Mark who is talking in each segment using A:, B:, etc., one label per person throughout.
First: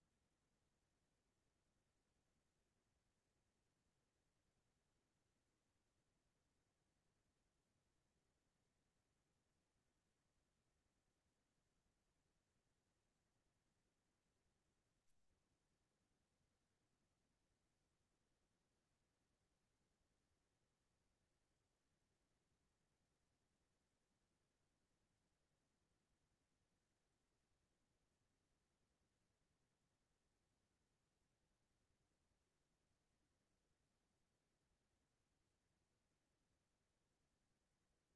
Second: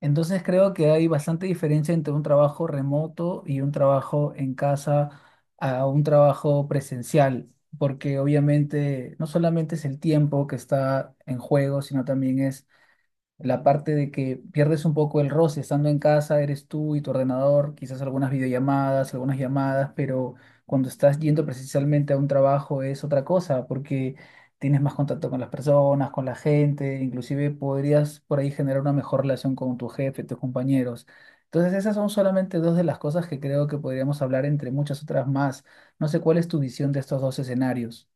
A: Entonces creo que hay bastante diferencia entre un trabajo remoto y un trabajo en casa a un trabajo presencial, porque obviamente no solamente es el tiempo que está en juego, sino también es la parte de que pierdes un poco el roce, estando en casa eres tú y tu ordenador, quizás algunas videollamadas, algunas llamadas, pero cuando estás yendo precisamente a un trabajo es otra cosa, porque tienes más contacto con las personas, con la gente, inclusive podrías por ahí generar una mejor relación con tu jefe, tus compañeros. Entonces esas son solamente dos de las cosas que creo que podríamos hablar entre muchas otras más. No sé cuál es tu visión de estos dos escenarios.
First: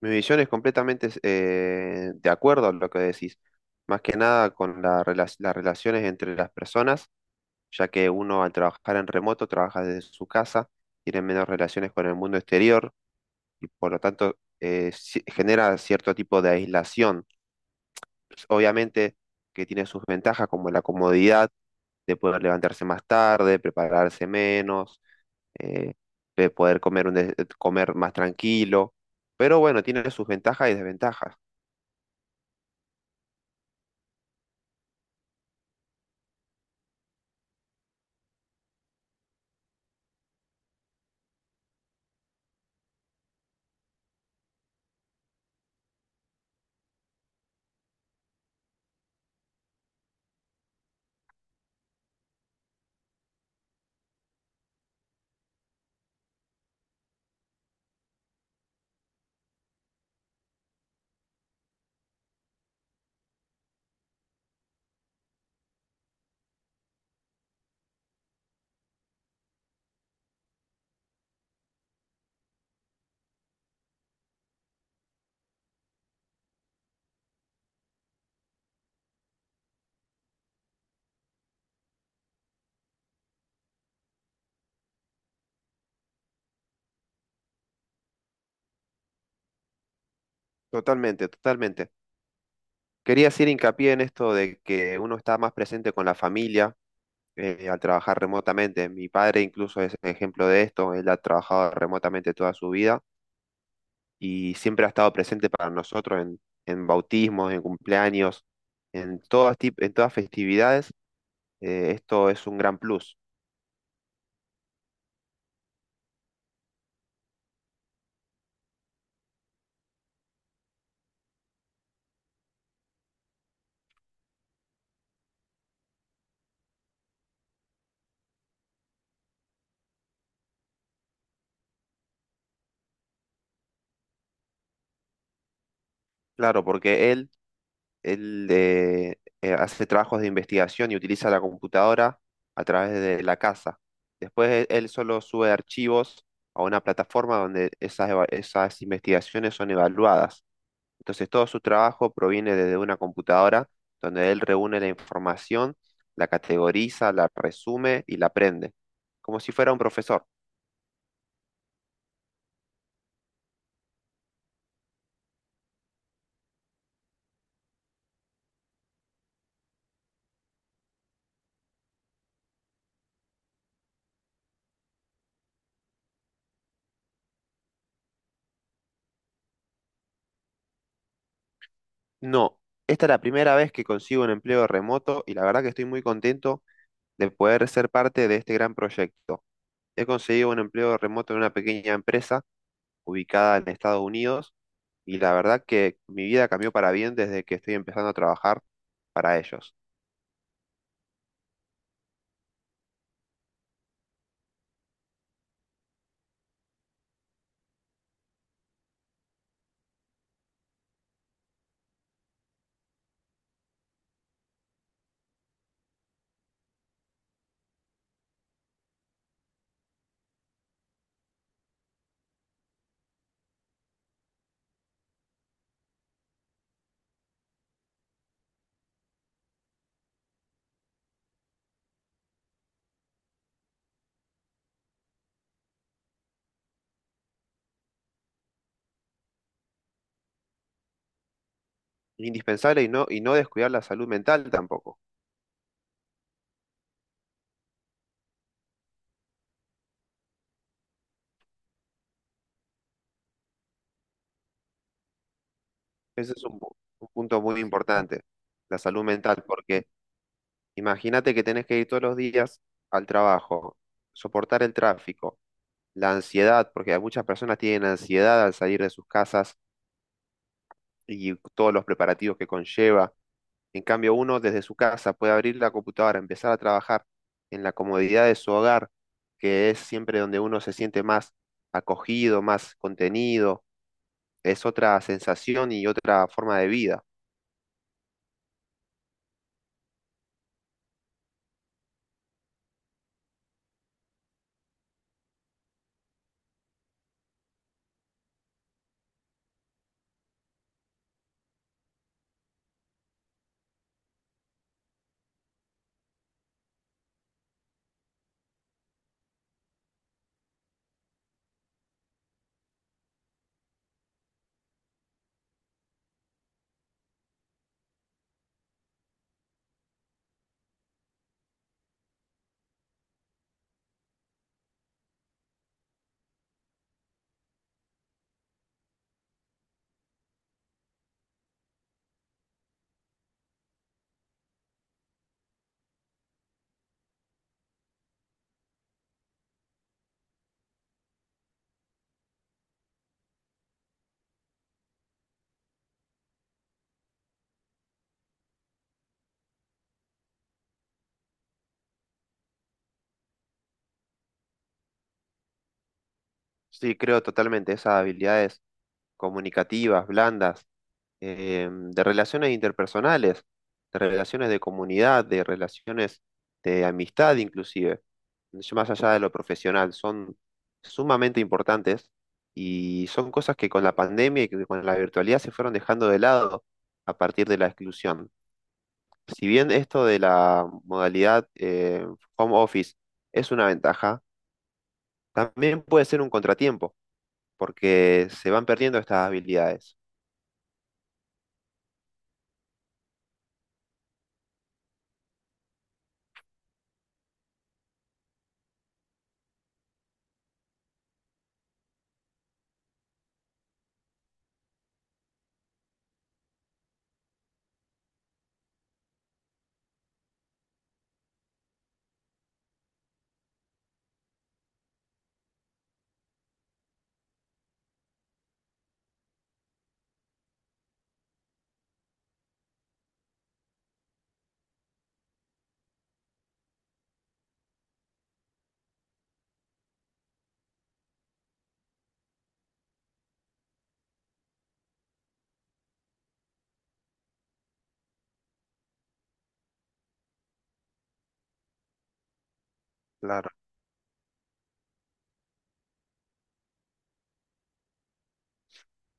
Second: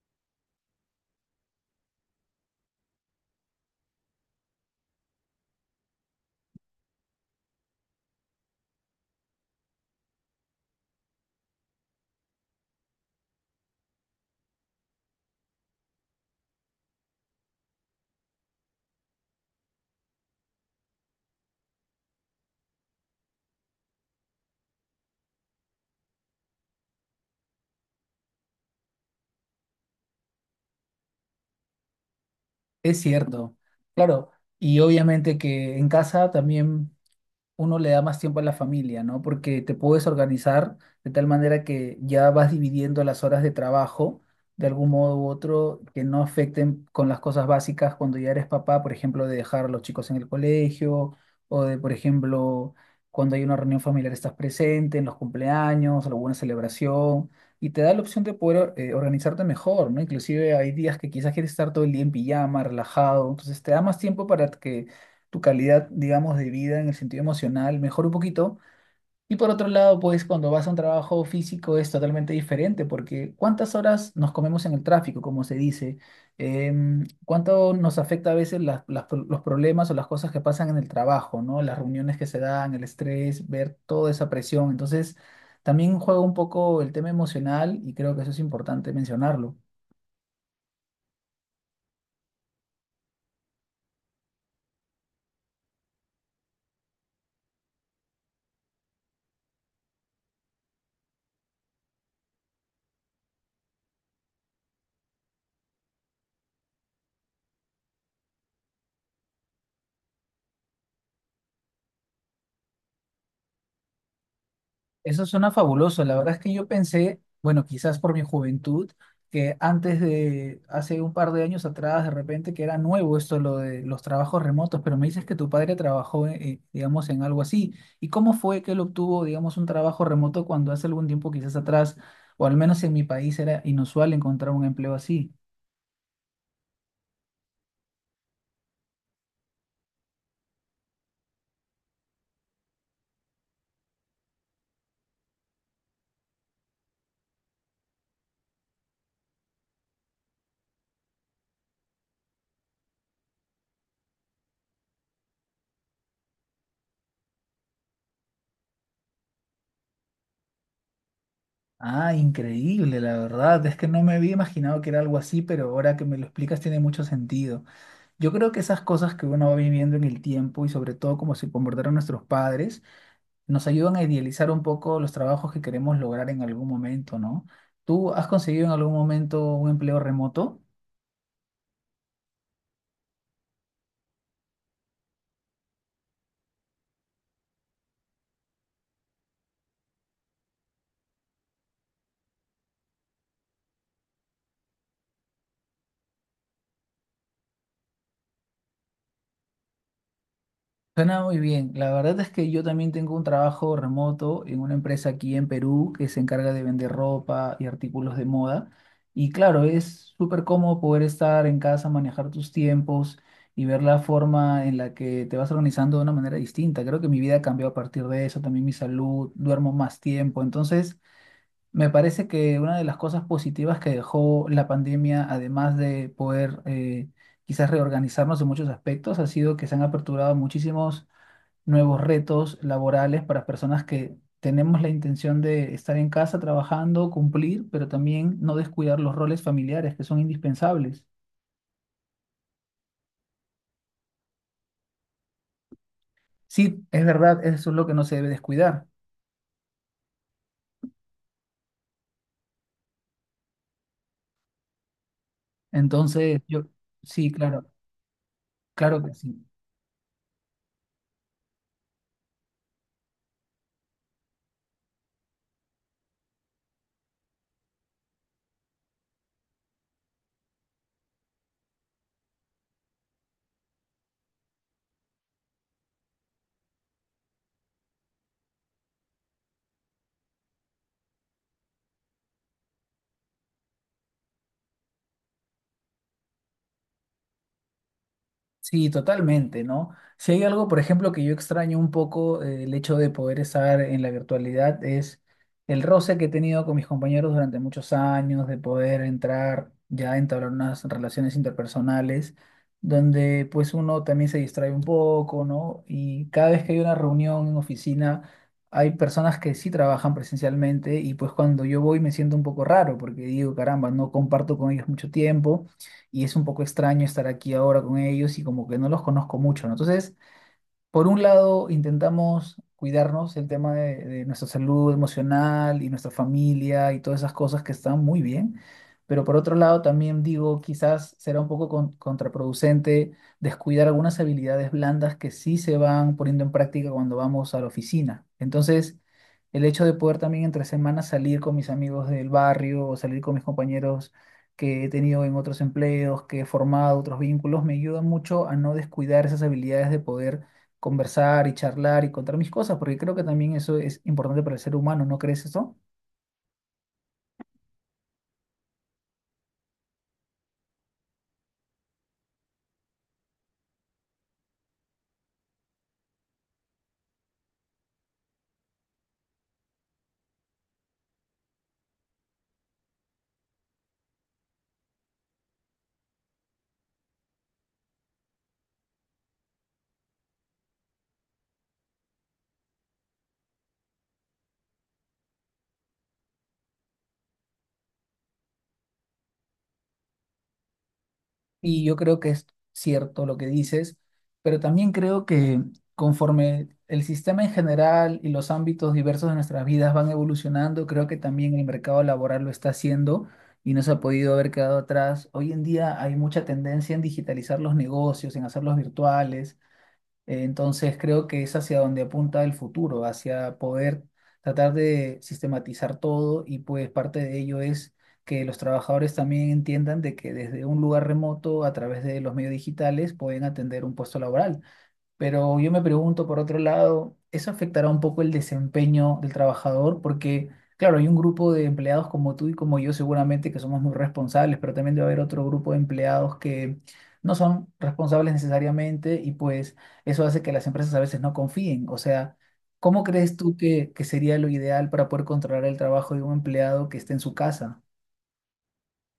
B: Mi visión es completamente de acuerdo a lo que decís. Más que nada con la las relaciones entre las personas, ya que uno al trabajar en remoto trabaja desde su casa, tiene menos relaciones con el mundo exterior y por lo tanto genera cierto tipo de aislación. Obviamente que tiene sus ventajas como la comodidad de poder levantarse más tarde, prepararse menos, eh, de poder comer, comer más tranquilo, pero bueno, tiene sus ventajas y desventajas.
A: Es cierto, claro. Y obviamente que en casa también uno le da más tiempo a la familia, ¿no? Porque te puedes organizar de tal manera que ya vas dividiendo las horas de trabajo de algún modo u otro que no afecten con las cosas básicas cuando ya eres papá, por ejemplo, de dejar a los chicos en el colegio o de, por ejemplo, cuando hay una reunión familiar estás presente en los cumpleaños, alguna celebración. Y te da la opción de poder organizarte mejor, ¿no? Inclusive hay días que quizás quieres estar todo el día en pijama, relajado, entonces te da más tiempo para que tu calidad, digamos, de vida en el sentido emocional mejora un poquito. Y por otro lado, pues cuando vas a un trabajo físico es totalmente diferente, porque ¿cuántas horas nos comemos en el tráfico, como se dice? ¿Cuánto nos afecta a veces los problemas o las cosas que pasan en el trabajo, ¿no? Las reuniones que se dan, el estrés, ver toda esa presión. Entonces, también juega un poco el tema emocional y creo que eso es importante mencionarlo.
B: Totalmente, totalmente. Quería hacer hincapié en esto de que uno está más presente con la familia al trabajar remotamente. Mi padre incluso es ejemplo de esto. Él ha trabajado remotamente toda su vida y siempre ha estado presente para nosotros en bautismos, en cumpleaños, en en todas festividades. Esto es un gran plus.
A: Eso suena fabuloso. La verdad es que yo pensé, bueno, quizás por mi juventud, que antes de, hace un par de años atrás, de repente, que era nuevo esto, lo de los trabajos remotos, pero me dices que tu padre trabajó, digamos, en algo así. ¿Y cómo fue que él obtuvo, digamos, un trabajo remoto cuando hace algún tiempo, quizás atrás, o al menos en mi país, era inusual encontrar un empleo así?
B: Claro, porque él hace trabajos de investigación y utiliza la computadora a través de la casa. Después él solo sube archivos a una plataforma donde esas investigaciones son evaluadas. Entonces todo su trabajo proviene desde una computadora donde él reúne la información, la categoriza, la resume y la aprende, como si fuera un profesor.
A: Ah, increíble, la verdad. Es que no me había imaginado que era algo así, pero ahora que me lo explicas tiene mucho sentido. Yo creo que esas cosas que uno va viviendo en el tiempo y sobre todo cómo se comportaron nuestros padres, nos ayudan a idealizar un poco los trabajos que queremos lograr en algún momento, ¿no? ¿Tú has conseguido en algún momento un empleo remoto?
B: No, esta es la primera vez que consigo un empleo remoto y la verdad que estoy muy contento de poder ser parte de este gran proyecto. He conseguido un empleo remoto en una pequeña empresa ubicada en Estados Unidos y la verdad que mi vida cambió para bien desde que estoy empezando a trabajar para ellos.
A: Suena muy bien. La verdad es que yo también tengo un trabajo remoto en una empresa aquí en Perú que se encarga de vender ropa y artículos de moda. Y claro, es súper cómodo poder estar en casa, manejar tus tiempos y ver la forma en la que te vas organizando de una manera distinta. Creo que mi vida cambió a partir de eso, también mi salud, duermo más tiempo. Entonces, me parece que una de las cosas positivas que dejó la pandemia, además de poder quizás reorganizarnos en muchos aspectos, ha sido que se han aperturado muchísimos nuevos retos laborales para personas que tenemos la intención de estar en casa trabajando, cumplir, pero también no descuidar los roles familiares que son indispensables.
B: Indispensable y no descuidar la salud mental tampoco.
A: Sí, es verdad, eso es lo que no se debe descuidar.
B: Ese
A: Entonces,
B: es
A: yo,
B: un
A: sí,
B: punto muy
A: claro,
B: importante, la
A: claro
B: salud
A: que
B: mental,
A: sí.
B: porque imagínate que tenés que ir todos los días al trabajo, soportar el tráfico, la ansiedad, porque muchas personas tienen ansiedad al salir de sus casas y todos los preparativos que conlleva. En cambio, uno desde su casa puede abrir la computadora, empezar a trabajar en la comodidad de su hogar, que es siempre donde uno se siente más acogido, más contenido, es otra sensación y otra forma de vida.
A: Sí, totalmente, ¿no? Si hay algo, por ejemplo, que yo extraño un poco, el hecho de poder estar en la virtualidad es el roce que he tenido con mis compañeros durante muchos años, de poder entrar ya a entablar unas relaciones interpersonales, donde pues uno también se distrae un poco, ¿no? Y cada vez que hay una reunión en oficina, hay personas que sí trabajan presencialmente y pues cuando yo voy me siento un poco raro porque digo, caramba, no comparto con ellos mucho tiempo y es un poco extraño estar aquí ahora con ellos y como que no los conozco mucho, ¿no? Entonces... Por un lado, intentamos cuidarnos el tema de nuestra salud emocional y nuestra familia y todas esas cosas que están muy bien, pero por otro lado también digo, quizás será un poco contraproducente descuidar algunas habilidades blandas que sí se van poniendo en práctica cuando vamos a la oficina. Entonces, el hecho de poder también entre semanas salir con mis amigos del barrio o salir con mis compañeros que he tenido en otros empleos, que he formado otros vínculos, me ayuda mucho a no descuidar esas habilidades de poder conversar y charlar y contar mis cosas, porque creo que también eso es importante para el ser humano, ¿no crees eso?
B: Sí, creo totalmente esas habilidades comunicativas, blandas, de relaciones interpersonales, de relaciones de comunidad, de relaciones de amistad inclusive, más allá de lo profesional, son sumamente importantes y son cosas que con la pandemia y que con la virtualidad se fueron dejando de lado a partir de la exclusión. Si bien esto de la modalidad home office es una ventaja, también puede ser un contratiempo porque se van perdiendo estas habilidades.
A: Y yo creo que es cierto lo que dices, pero también creo que conforme el sistema en general y los ámbitos diversos de nuestras vidas van evolucionando, creo que también el mercado laboral lo está haciendo y no se ha podido haber quedado atrás. Hoy en día hay mucha tendencia en digitalizar los negocios, en hacerlos virtuales. Entonces creo que es hacia donde apunta el futuro, hacia poder tratar de sistematizar todo y pues parte de ello es que los trabajadores también entiendan de que desde un lugar remoto, a través de los medios digitales, pueden atender un puesto laboral. Pero yo me pregunto, por otro lado, ¿eso afectará un poco el desempeño del trabajador? Porque, claro, hay un grupo de empleados como tú y como yo seguramente que somos muy responsables, pero también debe haber otro grupo de empleados que no son responsables necesariamente y pues eso hace que las empresas a veces no confíen. O sea, ¿cómo crees
B: Claro.
A: tú que sería lo ideal para poder controlar el trabajo de un empleado que esté en su casa?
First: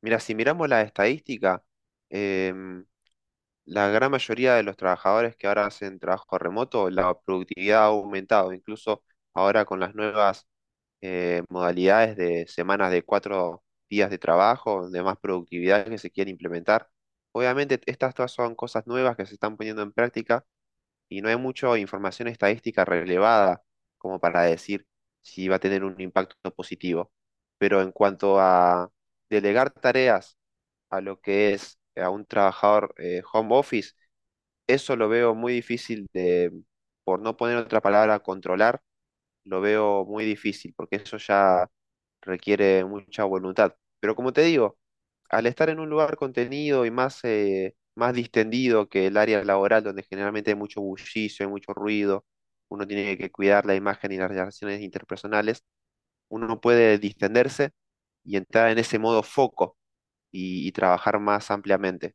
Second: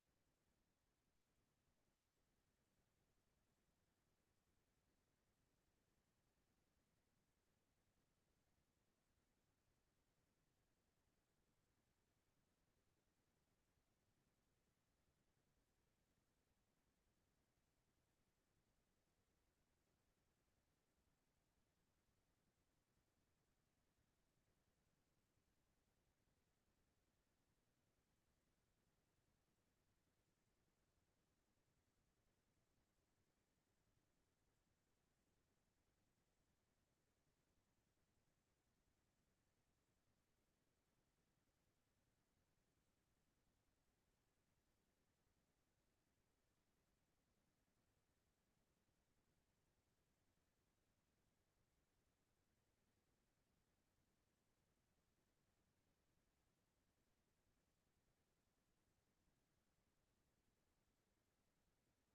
B: Mira, si miramos la estadística, em, la gran mayoría de los trabajadores que ahora hacen trabajo remoto, la productividad ha aumentado, incluso ahora con las nuevas modalidades de semanas de 4 días de trabajo, de más productividad que se quiere implementar. Obviamente, estas todas son cosas nuevas que se están poniendo en práctica y no hay mucha información estadística relevada como para decir si va a tener un impacto positivo. Pero en cuanto a delegar tareas, a lo que es a un trabajador home office, eso lo veo muy difícil de, por no poner otra palabra, controlar, lo veo muy difícil, porque eso ya requiere mucha voluntad. Pero como te digo, al estar en un lugar contenido y más, más distendido que el área laboral, donde generalmente hay mucho bullicio, hay mucho ruido, uno tiene que cuidar la imagen y las relaciones interpersonales, uno no puede distenderse y entrar en ese modo foco y trabajar más ampliamente.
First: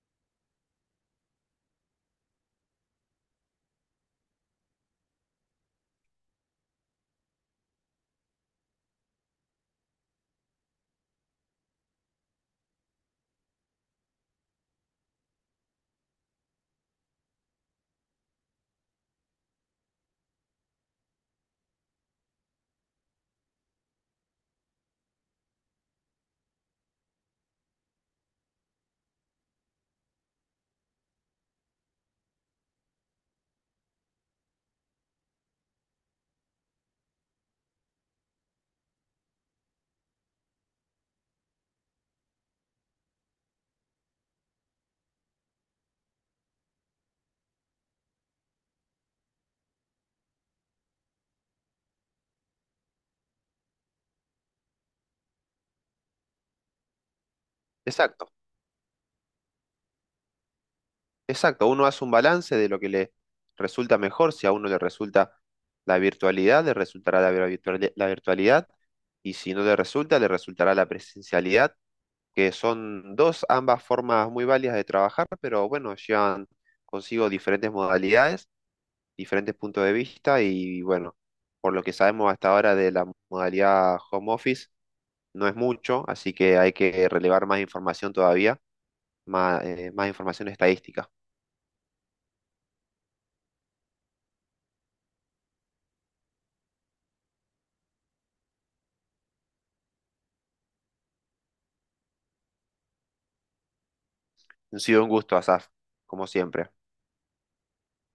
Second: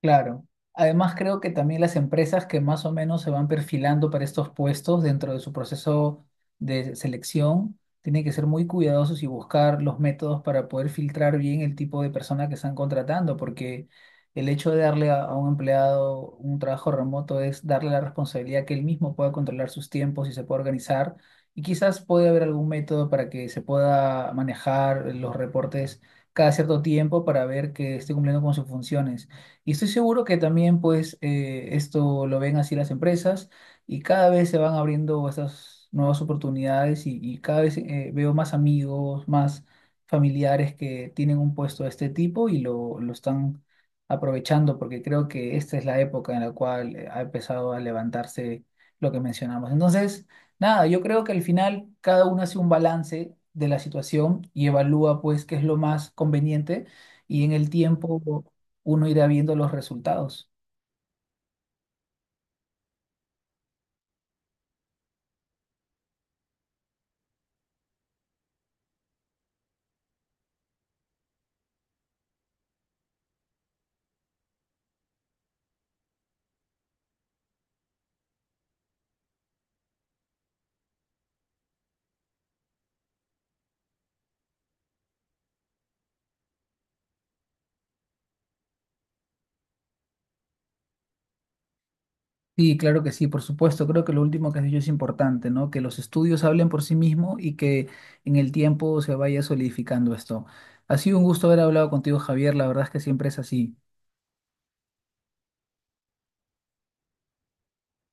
A: Claro. Además, creo que también las empresas que más o menos se van perfilando para estos puestos dentro de su proceso de selección tienen que ser muy cuidadosos y buscar los métodos para poder filtrar bien el tipo de persona que están contratando, porque el hecho de darle a un empleado un trabajo remoto es darle la responsabilidad que él mismo pueda controlar sus tiempos y se pueda organizar. Y quizás puede haber algún método para que se pueda manejar los reportes cada cierto tiempo para ver que esté cumpliendo con sus funciones. Y estoy seguro que también, pues, esto lo ven así las empresas y cada vez se van abriendo estas nuevas oportunidades y cada vez veo más amigos, más familiares que tienen un puesto de este tipo y lo están aprovechando porque creo que esta es la época en la cual ha empezado a levantarse lo que mencionamos. Entonces, nada, yo creo que al final cada uno hace un balance de la situación y evalúa, pues, qué es lo más conveniente y en el tiempo
B: Exacto,
A: uno irá viendo los resultados.
B: exacto. Uno hace un balance de lo que le resulta mejor. Si a uno le resulta la virtualidad, le resultará la la virtualidad. Y si no le resulta, le resultará la presencialidad, que son dos, ambas formas muy válidas de trabajar, pero bueno, llevan consigo diferentes modalidades, diferentes puntos de vista y bueno, por lo que sabemos hasta ahora de la modalidad home office, no es mucho, así que hay que relevar más información todavía, más, más información estadística.
A: Sí, claro que sí, por supuesto. Creo que lo último que has dicho es importante, ¿no? Que los estudios hablen por sí mismos y que en el tiempo se vaya solidificando esto. Ha sido un gusto haber hablado contigo, Javier. La verdad es que siempre es así.
B: Ha sido un gusto, Asaf, como siempre.